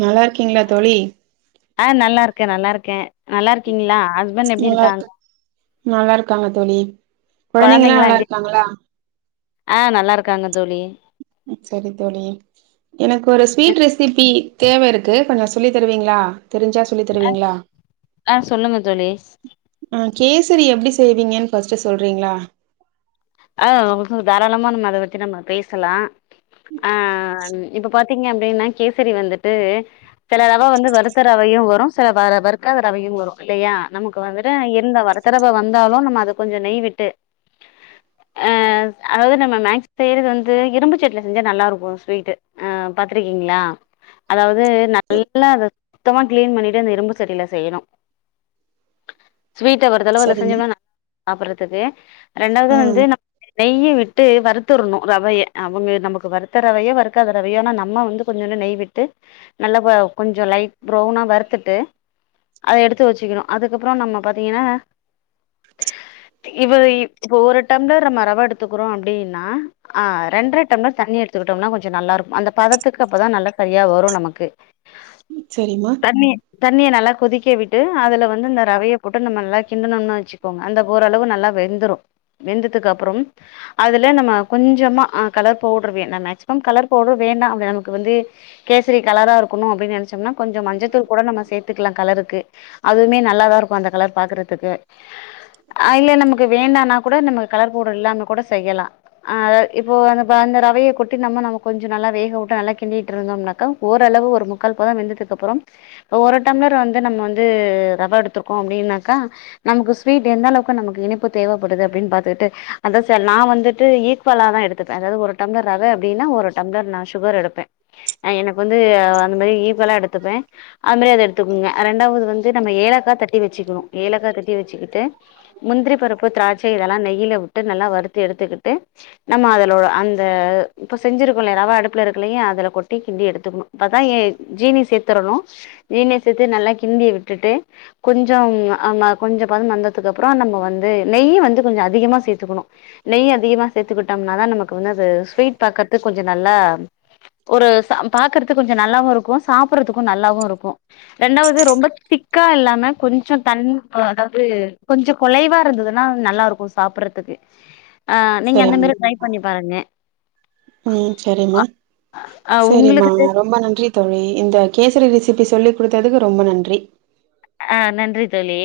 நல்லா இருக்கீங்ளா தோழி அ நல்லா இருக்கே நல்லா இருக்கே நல்லா இருக்கீங்களா ஹஸ் நல்லா இருக்க நல்லா இருக்காங்க தோழி கெழந்தைங்கள்ளா கொழந்தைங்கல்லா நல்லா எப்டி இருக்காங்களா ஆ நல்லா இருக்காங்க தோழி சரி தோழி எனக்கு ஒரு அ ஸ்வீட் ரெசிபி தேவ இருக்கு கொஞ்ச சொல்லி தருவீங்களா தெரிஞ்சா சொல் சொல்லி தருவீங்களா ஆ சொல்லுங்க தோழி ஆ கேசரி எப்டி செய்வீங்கன்னு ஃபஸ்ட் சொல்றீங்களா ஆ அவளுக்கு தாராளமா நம்ம அத பத்தி நம்ம பேசலா ஆ இப்ப பாத்தீங்க அப்டின்னா கேசரி வந்துட்டு செல ரவ வந்து வருத்த ரவையு வரு செல வ வருக்காத ரவையு வரு இல்லையா நமக்கு வந்துட்டு இந்த வரு த்த ரவ வந்தாலு நம்ம அத கொஞ்ச நெய்விட்டு அ அதாவது நம்ம மேக்ஸ் செய்யிறது வந்து இரும்பு சட்டில செஞ்சா நல்லா இருக்கு ஸ்வீட்டு ஆ பாத்திருக்கீங்களா அதாவது நல்லா அத சுத்தமா கிளீன் பண்ணிட்டு அந்த இரும்பு சட்டில செய்யணு ஸ்வீட்ட ஒரு தடவ அதுல சரிம்மா செஞ்சோம்னா [inaudible] சாப்புறதுக்கு ரெண்டாவது ஆ வந்து ந நெய்ய விட்டு வருத்துறனு ரவையை அவுங்க நமக்கு வருத்த ரவையோ வறுக்காத ரவையோ ஆனா நம்ம வந்து கொஞ்சோன்னு நெய்விட்டு நல்லா கொஞ்ச லைட் ப்ரவுனா வறுத்துட்டு அத எடுத்து வச்சுக்கினு அதுக்கப்புற நம்ம பாத்தீங்கன்னா இவ இப்ப ஒரு டைம்லர் நம்ம ரவ எடுத்துக்குறோ அப்டின்னா ஆ ரெண்ட்ர டம்ளர் தண்ணி எடுத்துக்கிட்டோம்னா கொஞ்ச நல்லாயிருக்கு அந்த பதத்துக்கு அப்போ தா நல்ல கழியா வரு நமக்கு செரிம்மா தண்ணிய தண்ணிய நல்லா கொதிக்க விட்டு அதில வந்து இந்த ரவைய போட்டு நம்ம நல்லா கிண்டுணம்னு வச்சு ங்க அந்த ஓரளவு நல்லா வெந்துரும் வெந்ததுக்கு அப்புறம் அதுல நம்ம கொஞ்சமா ஆ கலர் பவுடர் வேணு மேக்ஸிமம் கலர் பவுடர் வேண்டாம் அப்ப நமக்கு வந்து கேசரி கலரா இருக்கணும் அப்டின்னு நினைச்சோம்னா கொஞ்சம் மஞ்சத்தூள் கூட நம்ம சேத்துக்கலாம் கலருக்கு அதுவுமே நல்லாதா இருக்கும் அந்த கலர் பாக்குறதுக்கு ஆ இல்ல நமக்கு வேண்டானா கூட நமக்கு கலர் பவுடர் இல்லாம கூட செய்யலாம் ஆ இப்போ அந்த அந்த ரவைய கொட்டி நம்ம நம்ம கொஞ்சம் நல்லா வேக விட்டு நல்லா கிண்டிட்டு இருந்தோம்னாக்கா ஓரளவு ஒரு முக்கால் பதம் வெந்ததுக்கு அப்புறம் இப்போ ஒரு டம்ளர் வந்து நம்ம வந்து ரவ எடுத்தருக்கோ அப்டின்னாக்கா நமக்கு ஸ்வீட் எந்த அளவுக்கு நமக்கு இனிப்பு தேவப்படுது அப்டின்னு பாத்துட்டு அந்த நா வந்துட்டு ஈக்குவலா தா எடுத்துப்பே அதாவது ஒரு டம்ளர் ரவ அப்டின்னா ஒரு டம்ளர் நா சுகர் எடுப்பே எனக்கு வந்து அந்த மாதிரி ஈக்குவலா எடுத்துப்பே அது மாரி அத எடுத்துக்கோங்க ரெண்டாவது வந்து நம்ம ஏலக்கா தட்டி வச்சுக்கணும் ஏலக்கா தட்டி வச்சுக்கிட்டு முந்திரி பருப்பு திராட்சை இதெல்லா நெயிலா விட்டு நல்லா வறுத்து எடுத்துக்கிட்டு நம்ம அதலோ அந்த இப்ப செஞ்சிருக்கோல்லையா ராவ அடுப்புல இருக்குல்லையா அதுல கொட்டி கிண்டி எடுத்துக்கணும் அப்பதா ஏ ஜீனி சேத்துரணும் ஜீனி சேத்து நல்லா கிண்டி விட்டுட்டு கொஞ்சம் ஆமா கொஞ்சம் பதம் வந்ததுக்கு அப்பறோ நம்ம வந்து நெய்யும் வந்து கொஞ்சம் அதிகமா சேத் த்துக்கணும் நெய் அதிகமா சேத்துக்கிட்டோம்னா தா நமக்கு வந்து அது ஸ்வீட் பாக்கறது கொஞ்ச நல்லா ஒரு ச பாக்குறதுக்கு கொஞ்சம் நல்லாவும் இருக்கும் சாப்பறதுக்கும் நல்லாவும் இருக்கும் ரெண்டாவது ரொம்ப திக்கா இல்லாம கொஞ்சம் தன் அதாவது கொஞ்சம் குலைவா இருந்ததுன்னா நல்லா இருக்கும் சாப்படுறதுக்கு க்கு ஆ நீங்க அந்த சரிம்மா மாரி ட்ரை பண்ணி பாருங்க ம் செரிம்மா ஆ செரிம்மா உங்களுக்கு ரொம்ப நன்றி தோழி இந்த கேசரி ரெசிபி சொல்லி் குடுத்ததுக்கு ரொம்ப நன்றி ஆ நன்றி தோழி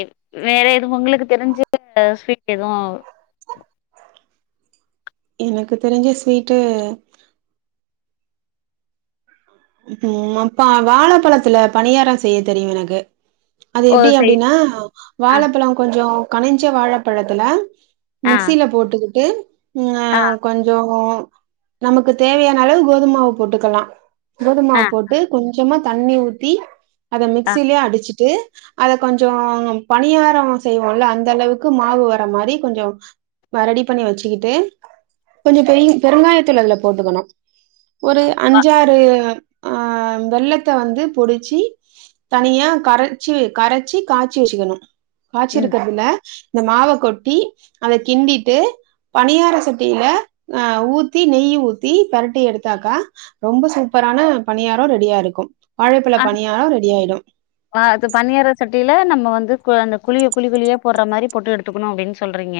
வேற எதுவும் உங்களுக்கு தெரிஞ்ச ஸ்வீட் எதுவும் எனக்கு தெரிஞ்ச ஸ்வீட்டு ம் அப்பா வாழைப்பழத்தில பணியாரம் செய்ய தெரியும் எனக்கு அது ஓ எப்டி செய் அப்டின்னா ஆ வாழப்பழம் கொஞ்சோ கனிஞ்ச வாழப்பழத்துல ஆ மிக்சியில போட்டுக்கிட்டு ம் ஆ கொஞ்சோ நமக்கு தேவையான அளவு கோதுமாவு போட்டுக்கலா ஆ கோதுமாவு போட்டு கொஞ்சமா தண்ணி ஊத்தி அத ஆ மிக்சியிலயே அடிச்சுட்டு அத கொஞ்சோ பணியாரம் செய்வோம்ல அந்த அளவுக்கு மாவு வர மாரி கொஞ்சம் ஆ ரெடி பண்ணி வச்சுக்கிட்டு கொஞ்சோ பெரு பெருங்காயத்தூள் அதுல போட்டுக்கணும் ஒரு வா அஞ்சாறு ஆ வெள்ளத்த வந்து பொடிச்சு தனியா கரைச்சி கரைச்சி காய்ச்சி வச்சுக்கணும் காய்ச்சி ம் இருக்கிறதுல இந்த மாவ கொட்டி அத கிண்டிட்டு பணியார சட்டியில ஆ ஊத்தி நெய் ஊத்தி பெரட்டி எடுத்தாக்கா ரொம்ப சூப் ப்பரான பணியாரம் ரெடியா இருக்கும் வாழப்பழ பணியாரம் ரெடி ஆயிடும் ஆ அது பனியார சட்டியில நம்ம வந்து அந்த குழிய குழி குழியா போடுற மாரி போட்டு எடுத்துக்கணு அப்டின்னு சொல்றீங்க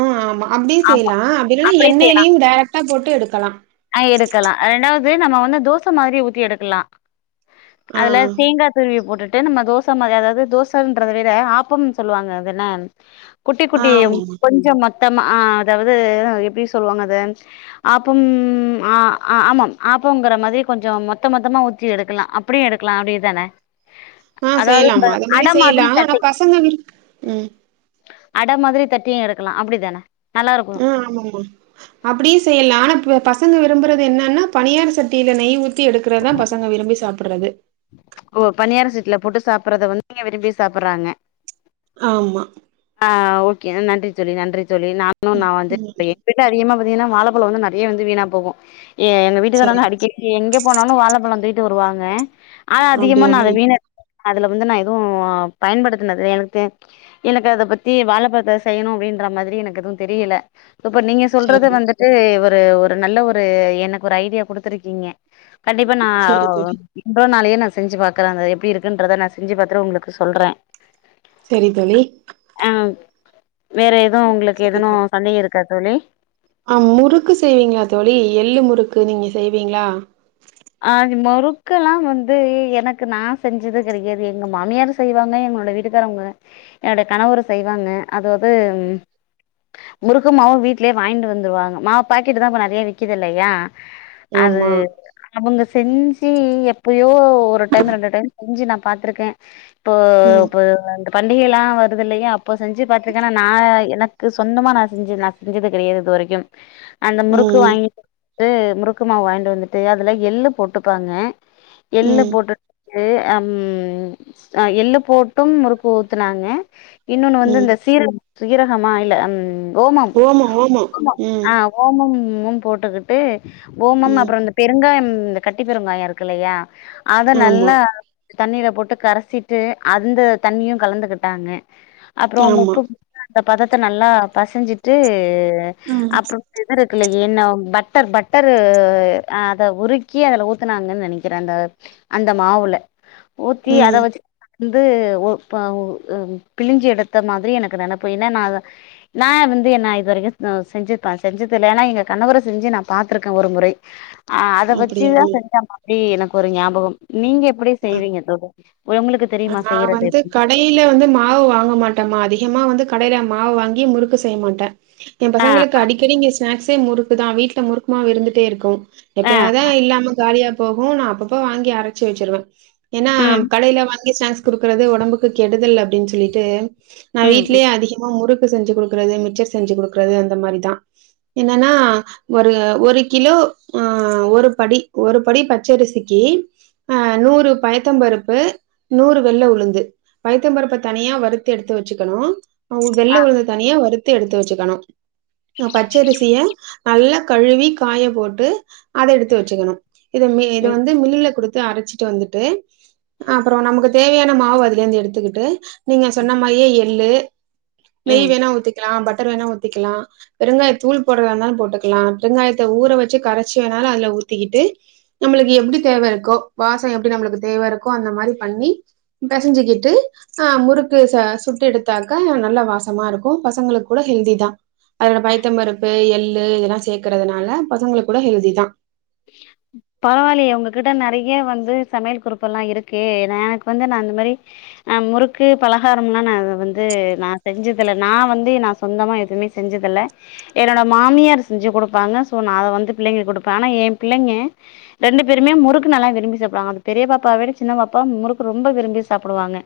ஆ ஆமா அப்டியும் ஆமா செய்யலா அப்டி இல்லனா அப்டியே செய்யலா எண்ணய்லயும் டேரெக்டா போட்டு எடுக்கலா ஆ எடுக்கலாம் ரெண்டாவது நம்ம வந்து தோச மாதிரி ஊத்தி எடுக்கலா ஆ அதுல தேங்கா துருவி போட்டுட்டு நம்ம தோச மாரி அதாது தோசைன்றத விட ஆப்பம்னு சொல்லு வாங்க அதான குட்டி ஆ குட்டி ஆமாமா கொஞ்சோ மொத்தமா ஆ அதாவது ஆ எப்டி சொல்லுவாங்க அது ஆப்பம் ஆ ஆமாம் ஆப்பங்கிற மாதிரி கொஞ்சோ மொத்த மொத்தமா ஊத்தி எடுக்கலா அப் பிடியே எடுக்கலா அப்டிதான ஆ அதாவது இந்த செய்யலாமா அது மாரி அட செய்யலா மாதிரி ஆனா தட்டி பசங்க விரும் ம் அட மாதிரி தட்டியு எடுக்கலா அப்டிதான நல்லா இருக்கு ஆ ஆமாமா அப்டியு செய்யலா ஆனா பசங்க விரும்புறது என்னன்னா பனியார சட்டியில நெய் ஊ த்தி எடுக்குறது தா பசங்க விரும்பி சாப்பிடுறது ஓ பனியார சட்டியில போட்டு சாப்படுறத வந்து பிள்ளைங்க விரும்பி சாப்பிடுறாங்க ஆமா ஆ ஓகே நன்றி தோழி நன்றி தோழி நானு நா ம் வந்துட்டு ம் இப்டிதா அதிகமா பாத்தீங்கன்னா வாழப்பழோ வந்து நறையா வந்து வீணா போகு ஏ எங்க சரி. வீட்டுகாரலா அடிக்கடி இது எங்க போனாலு வாழப்பழோ தூக்கிட்டு வருவாங்க அது அதிகமா நானு அப்டியாமா அத மீன் எ அதுல வந்து நா எதுவு பயன்படுத்தினது எனக்கு தெ எனக்கு அதப்பத்தி வாழப்பழத்த செய்யணு அப்டின்ற மாதிரி எனக்கு எதுவு தெரியல இப்ப நீங்க சொல்றது சரிம்மா. வந்து ட்டு ஒரு ஒரு நல்ல ஒரு எனக்கு ஒரு ஐடியா குடுத்துருக்கீங்க கண்டிப்பா நா சரி தோழி. இன்றோ நாளையே நா செஞ்சு பாக்குறே அது எப்டி இருக்குன்றத நா செஞ்சு பார்த்துடு உங்களுக்கு சொல்றே செரி தோழி ஆ வேற ஏதுவு உங்களுக்கு சரி எதுனு தோழி. சந்தேகம் இருக்கா தோழி ஆ முறுக்கு செய்வீங்களா தோழி எள்ளு முறுக்கு நீங்க செய்வீங்களா ஆ முறுக்க எல்லா வந்து எனக்கு நா செஞ்சது கெடையாது எங்க மாமியார் செய்வாங்க எங்களோட வீட்டுக்காரவங்க என்னுடைய கணவரும் செய்வாங்க அதாது முருக்குமாவு வீட்லேயே வாங்கிட்டு வந்துடுவாங்க மாவு பாக்கெட் தா இப்ப நறையா விக்குது இல்லையா அது ஆமா. அவுங்க செஞ்சு எப்பயோ ஒரு டைம் ரெண்டு டைம் செஞ்சு நா பாத்திருக்கே இப்போ ம். இப்ப பண்டிகைல்லா வருதுல்லலையா அப்போ செஞ்சு பாத்துருக்கேன்னா நா எனக்கு சொந்தமா நா செஞ்சது செஞ்சது கெடையாது இது வரைக்கு அந்த முறுக்கு ம். வாங்கிட்டுட்டு வந்து முறுக்கு மாவு வாங்கிட்டு வந்து ட்டு அதுல எள்ளு போட்டுகுறாங்க எள்ளு ம். போட்டுட் ம் எள்ளு போட்டு முறுக்கு ஊத்துனாங்க இன்னொன்னு வந்து ம். இந்த சீரகம் சீரகமா இல்ல ஓமம் ஓமம். ம். ஆ ஓமம்மு போட்டுக்கிட்டு ஓமம் ம். அப்புறோ இந்த பெருங்காயம் இந்த கட்டி பெருங்காயம் இருக்குல்லையா அத நல்லா ஆமா. தண்ணீல போட்டு கரைசிட்டு அந்த தண்ணியு கலந்துகிட்டாங்க அப்புறோ ஆமா. உப்பு அந்த பதத்தை நல்லா பசஞ்சிட்டு ம். அப்புறம் இது இருக்குல்ல ஈன்னவ் பட்டர் பட்டரு அ அத உறுக்கி அதுல ஊத்துனாங்கனு நெனைக்கிறே அந்த அந்த மாவுல ஊத்தி அத ம். வச்சு வந்து ஒருத்தங் பிழிஞ்சு எடுத்த மாதிரி எனக்கு நெனைப்பு ஏனா நா அத நா வந்து என்ன இது வரைக்கு ஆ செஞ்சிருப்பே செஞ்சது இல்ல ஏனா எங்க கணவரு செஞ்சு நா பாத்திருக்கே ஒரு முறை ஆ அத வச்சுதா அப்டியா? செஞ்சமா அப்டி எனக்கு ஒரு ஞாபகம் நீங்க எப்டி செய்வீங்க தோழர் உங்களுக்கு தெரியுமா செய்யறது எப்டி வெளியில வந்து மாவு வாங்க மாட்டம்மா அதிகமாக வந்து கடையில மாவு வாங்கி முறுக்கு செய்ய மாட்டே என் ஆ பசங்களுக்கு அடிக்கடி இங்க ஸ்நாக்ஸ்சே முறுக்கு தா வீட்டுல முறுக்கு மாவு இருந்துட்டே இருக்கு ஆ எப்யாவதா இல்லாம காலியா போகு நா அப்பப்ப வாங்கி அரைச்சு வச்சிருவே ஏன்னா ம் கடையில வாங்கி சினேக்ஸ் குடுக்குறது ஒடம்புக்கு கெடுதல் அப்டின்னு சொல்லிட்டு நா ம் ம் வீட்லயே அதிகமா முறுக்கு செஞ்சு குடுக்குறது மிச்சர் செஞ்சு குடுக்குறது அந்த மாரிதா என்னன்னா ஒரு ஒரு கிலோ அ ஒரு படி ஒரு படி பச்சரிசிக்கி அ நூறு பயத்த பருப்பு நூறு வெள்ள உளுந்து பயத்த பருப்ப தனியா வருத்து எடுத்து வச்சுக்கணு அ வெள்ள உழுந்த தனியா வருத் து எடுத்து வச்சுக்கணு பச்சரிசிய நல்லாக் கழுவி காயப் போட்டு அத எடுத்து வச்சுக்கணு இத இத ம் வந்து மில்லுல குடுத்து அரைச்சிட்டு வந்து ட்டு அப்றோ நமக்கு தேவையான மாவு அதிலயிருந்து எடுத்துக்கிட்டு நீங்க சொன்ன மாரியே எள்ளு நெய் ம் வேணா ஊத்திக்கலா பட்டர் வேணா ஊத்திக்கலா பெருங்காய தூள் போட்றதா இருந்தாலு போட்டுக்கலா பெருங்காயத்த ஊற வச்சு கரைச்சு வேணாலு அதுல ஊத்திக்கிட்டு நம்மளுக்கு எப்டி தேவ இருக்கோ வாசோ எப்டி நம்மளுக்கு தேவ இருக்கோ அந்த மாரி பண்ணி பெசஞ்சிகிட்டு ஆ முறுக்கு ச சுட்டு எடுத்தாக்கா நல்ல வாசமா இருக்கு பசங்களுக்கு கூட ஹெல்தி தா அதோட பைத்த பருப்பு எள்ளு இதெல்லா சேக்கறதுனால பசங்களு கூட ஹெல்திதா ம் பரவாயில்லையே உங்ககிட்ட நெறைய வந்து சமையல் குறிப்பு எல்லா இருக்கே எனக்கு வந்து நா அந்த மாரி ஆ முறுக்கு பலகார எல்லாம் வந்து நா செஞ்சதுல நா வந்து நா சொந்தமா எதுவுமே செஞ்சதுல்ல என்னோட மாமியார் செஞ்சு குடுப்பாங்க சோ நா அத வந்து பிள்ளைங்களுக்கு கொடுப்பே ஆனா எ பிள்ளைங்க ரெண்டு பேருமே முறுக்கு நல்லா விரும்பி சாப்பிடுவாங்க அந்த பெரிய பாப்பாவ விட சின்ன பாப்பா முருக்கு ரொம்ப விரும்பி சாப்பிடுவாங்க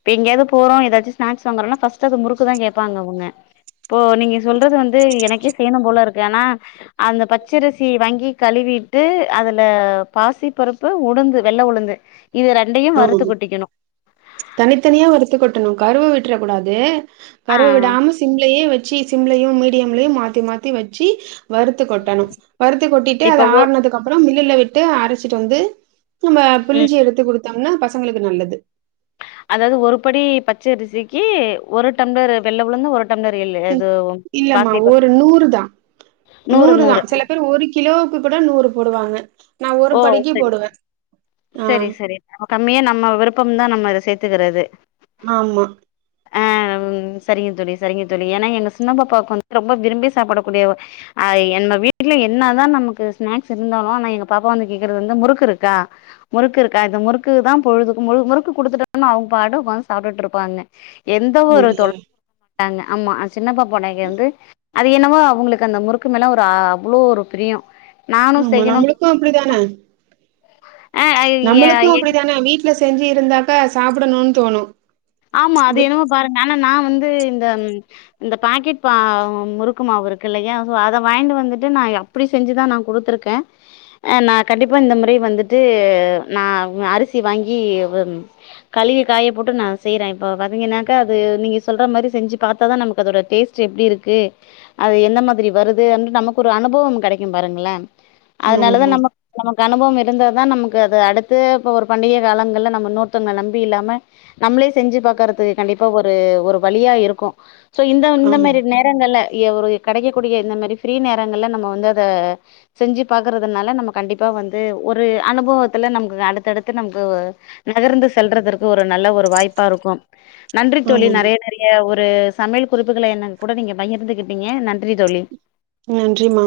இப்ப எங்கயாவது போறோ ஏதாச்ச ஸ்னாக்ஸ் வாங்கறோன்னா ஃபர்ஸ்ட் அது முறுக்குதா கேப்பாங்க அவங்க இப்போ நீங்க சொல்றது வந்து எனக்கே செய்யணு போல இருக்கு ஆனா அந்த பச்சரிசி வாங்கி கழுவி ட்டு அதுல பாசி பருப்பு உளுந்து வெள்ள உளுந்து இது ரெண்டையு ஆமா வறுத்து கொட்டிக்கணு தனித்தனியா வருத்து கொட்டனு கருவ விட்ற கூடாது ஆ கருவ விடாம சிம்லயே வச்சு சிம்லையு மீடியம்லயையு மாத்தி மாத்தி வச்சு வறுத்து கொட்டணு வறுத்து கொட்டிட்டு இப்ப அத ஒ ஆறுனதுக்கு அப்புற மில்லுல விட்டு அரைச்சிட்டு வந்து நம்ம ம் பிழிஞ்சி எடுத்து குடுத்தோம்னா பசங்களுக்கு நல்லது அதாவது ஒரு படி பச்ச அரிசிக்கு ஒரு டம்ளர் வெள்ள உளுந்து ஒரு டம்ளர் எள்ளு இது இல்லமா பாசிப்பருப்பு ஒரு நூறு தா நூறு தா‌ சில பேர் ஒரு கி கிலோவுக்கு கூட நூறு போடுவாங்க நா ஒரு ஓ படிக்கு சரி போடுவே ஆ சரி சரி நம கம்மியா நம்ம விருப்பம்தா நம்ம இத சேத்துக்கிறது ஆமா ஆ ம் சரிங்க தோழி சரிங்க தோழி ஏன்னா எங்க சின்ன பாாப்பாவுக்கு வந்து ரொம்ப விரும்பி சாப்பிடக்கூடிய அ நம்ம வீட்ல என்னதா நமக்கு ஸ்நாக்ஸ் இருந்தாலு ஆனா எங்க பாப்பா வந்து கேக்குறது வந்து முறுக்கு இருக்கா முறுக்கு இருக்கா அது முறுக்கு தா பொழுதுக்கு மு முறுக்கு குடுத்துட்டோம்னு அவங்க பாட்டு உக்காந்து சாப்பிட்டுட்டு இருப்பாங்க எந்த ஒரு அப்டியா தொலை மாட்டாங்க ஆமா சின்னபாப்பாடைய வந்து அது என்னவோ அவுங்களுக்கு அந்த முறுக்கு மேல ஒரு அவ்ளோ ஒரு பிரியோ நானு செய்யணு க்கும் அப்டித்தானே ஆ எ நம்மளுக்கம் அப்டித்தானே வீட் ட்ல செஞ்சு இருந்தாக்க சாப்புடணுனு தோணு ஆமா அது வி என்னமோ பாருங்க ஆனா நா வந்து இந்த இந்த பாக்கெட் பா முறுக்கு மாவு இருக்கில்லயா சோ அத வாய்ங்ட்டு வந்துட்டு நா அப்டி செஞ்சுதா நா குடுத்துருக்கே ஆ நா கண்டிப்பா இந்த முறை வந்துட்டு நா உ அரிசி வாங்கி கழுவி காய போட்டு நா செய்றே இப்ப பாத்தீங்கனாக்கா அது நீங்க சொல்ற மாரி செஞ்சு பாத்தாதா நமக்கு அதோட டேஸ்ட் எப்டி இருக்கு அது என்ன மாதிரி வருதுனுட்டு நமக்கு ஒரு அனுபவம் கெடைக்கும் பாருங்களே அதனாலதா ஆமாமா நம்ம நமக்கு அனுபவம் இருந்தா தா நமக்கு அது அடுத்து இப்ப ஒரு பண்டிகை காலங்கள்ல நம்ம இன்னோர்த்தங்ள நம்பி இல்லாம நம்மளே செஞ்சு பாக்கறது கண்டிப்பா ஒரு ஒரு வழியா இருக்கு சோ இந்த இந்த ஆமா மாரி நே ரங்கள்ல அ ஒரு கெடைக்கக்கூடிய இந்த மாரி ஃப்ரீ நேரங்கள்ல நம்ம வந்து அத செஞ்சு பாக்கறதுனால நம்ம கண்டிப்பா வந்து ஒரு அனுபவத்துல நமக்கு அடுத்தடுத்து நமக்கு நகர்ந்து செல்றதுற்கு ஒரு நல்ல ஒரு வாய்ப்பா இருக்கும் நன்றி தோழி ஆமாமா நெறைய நெறைய ஒரு சமையல் குறிப்புகள என்னன் கூட நீங்க பகிர்ந்துகிட்டீங்க நன்றி தோழி நன்றிமா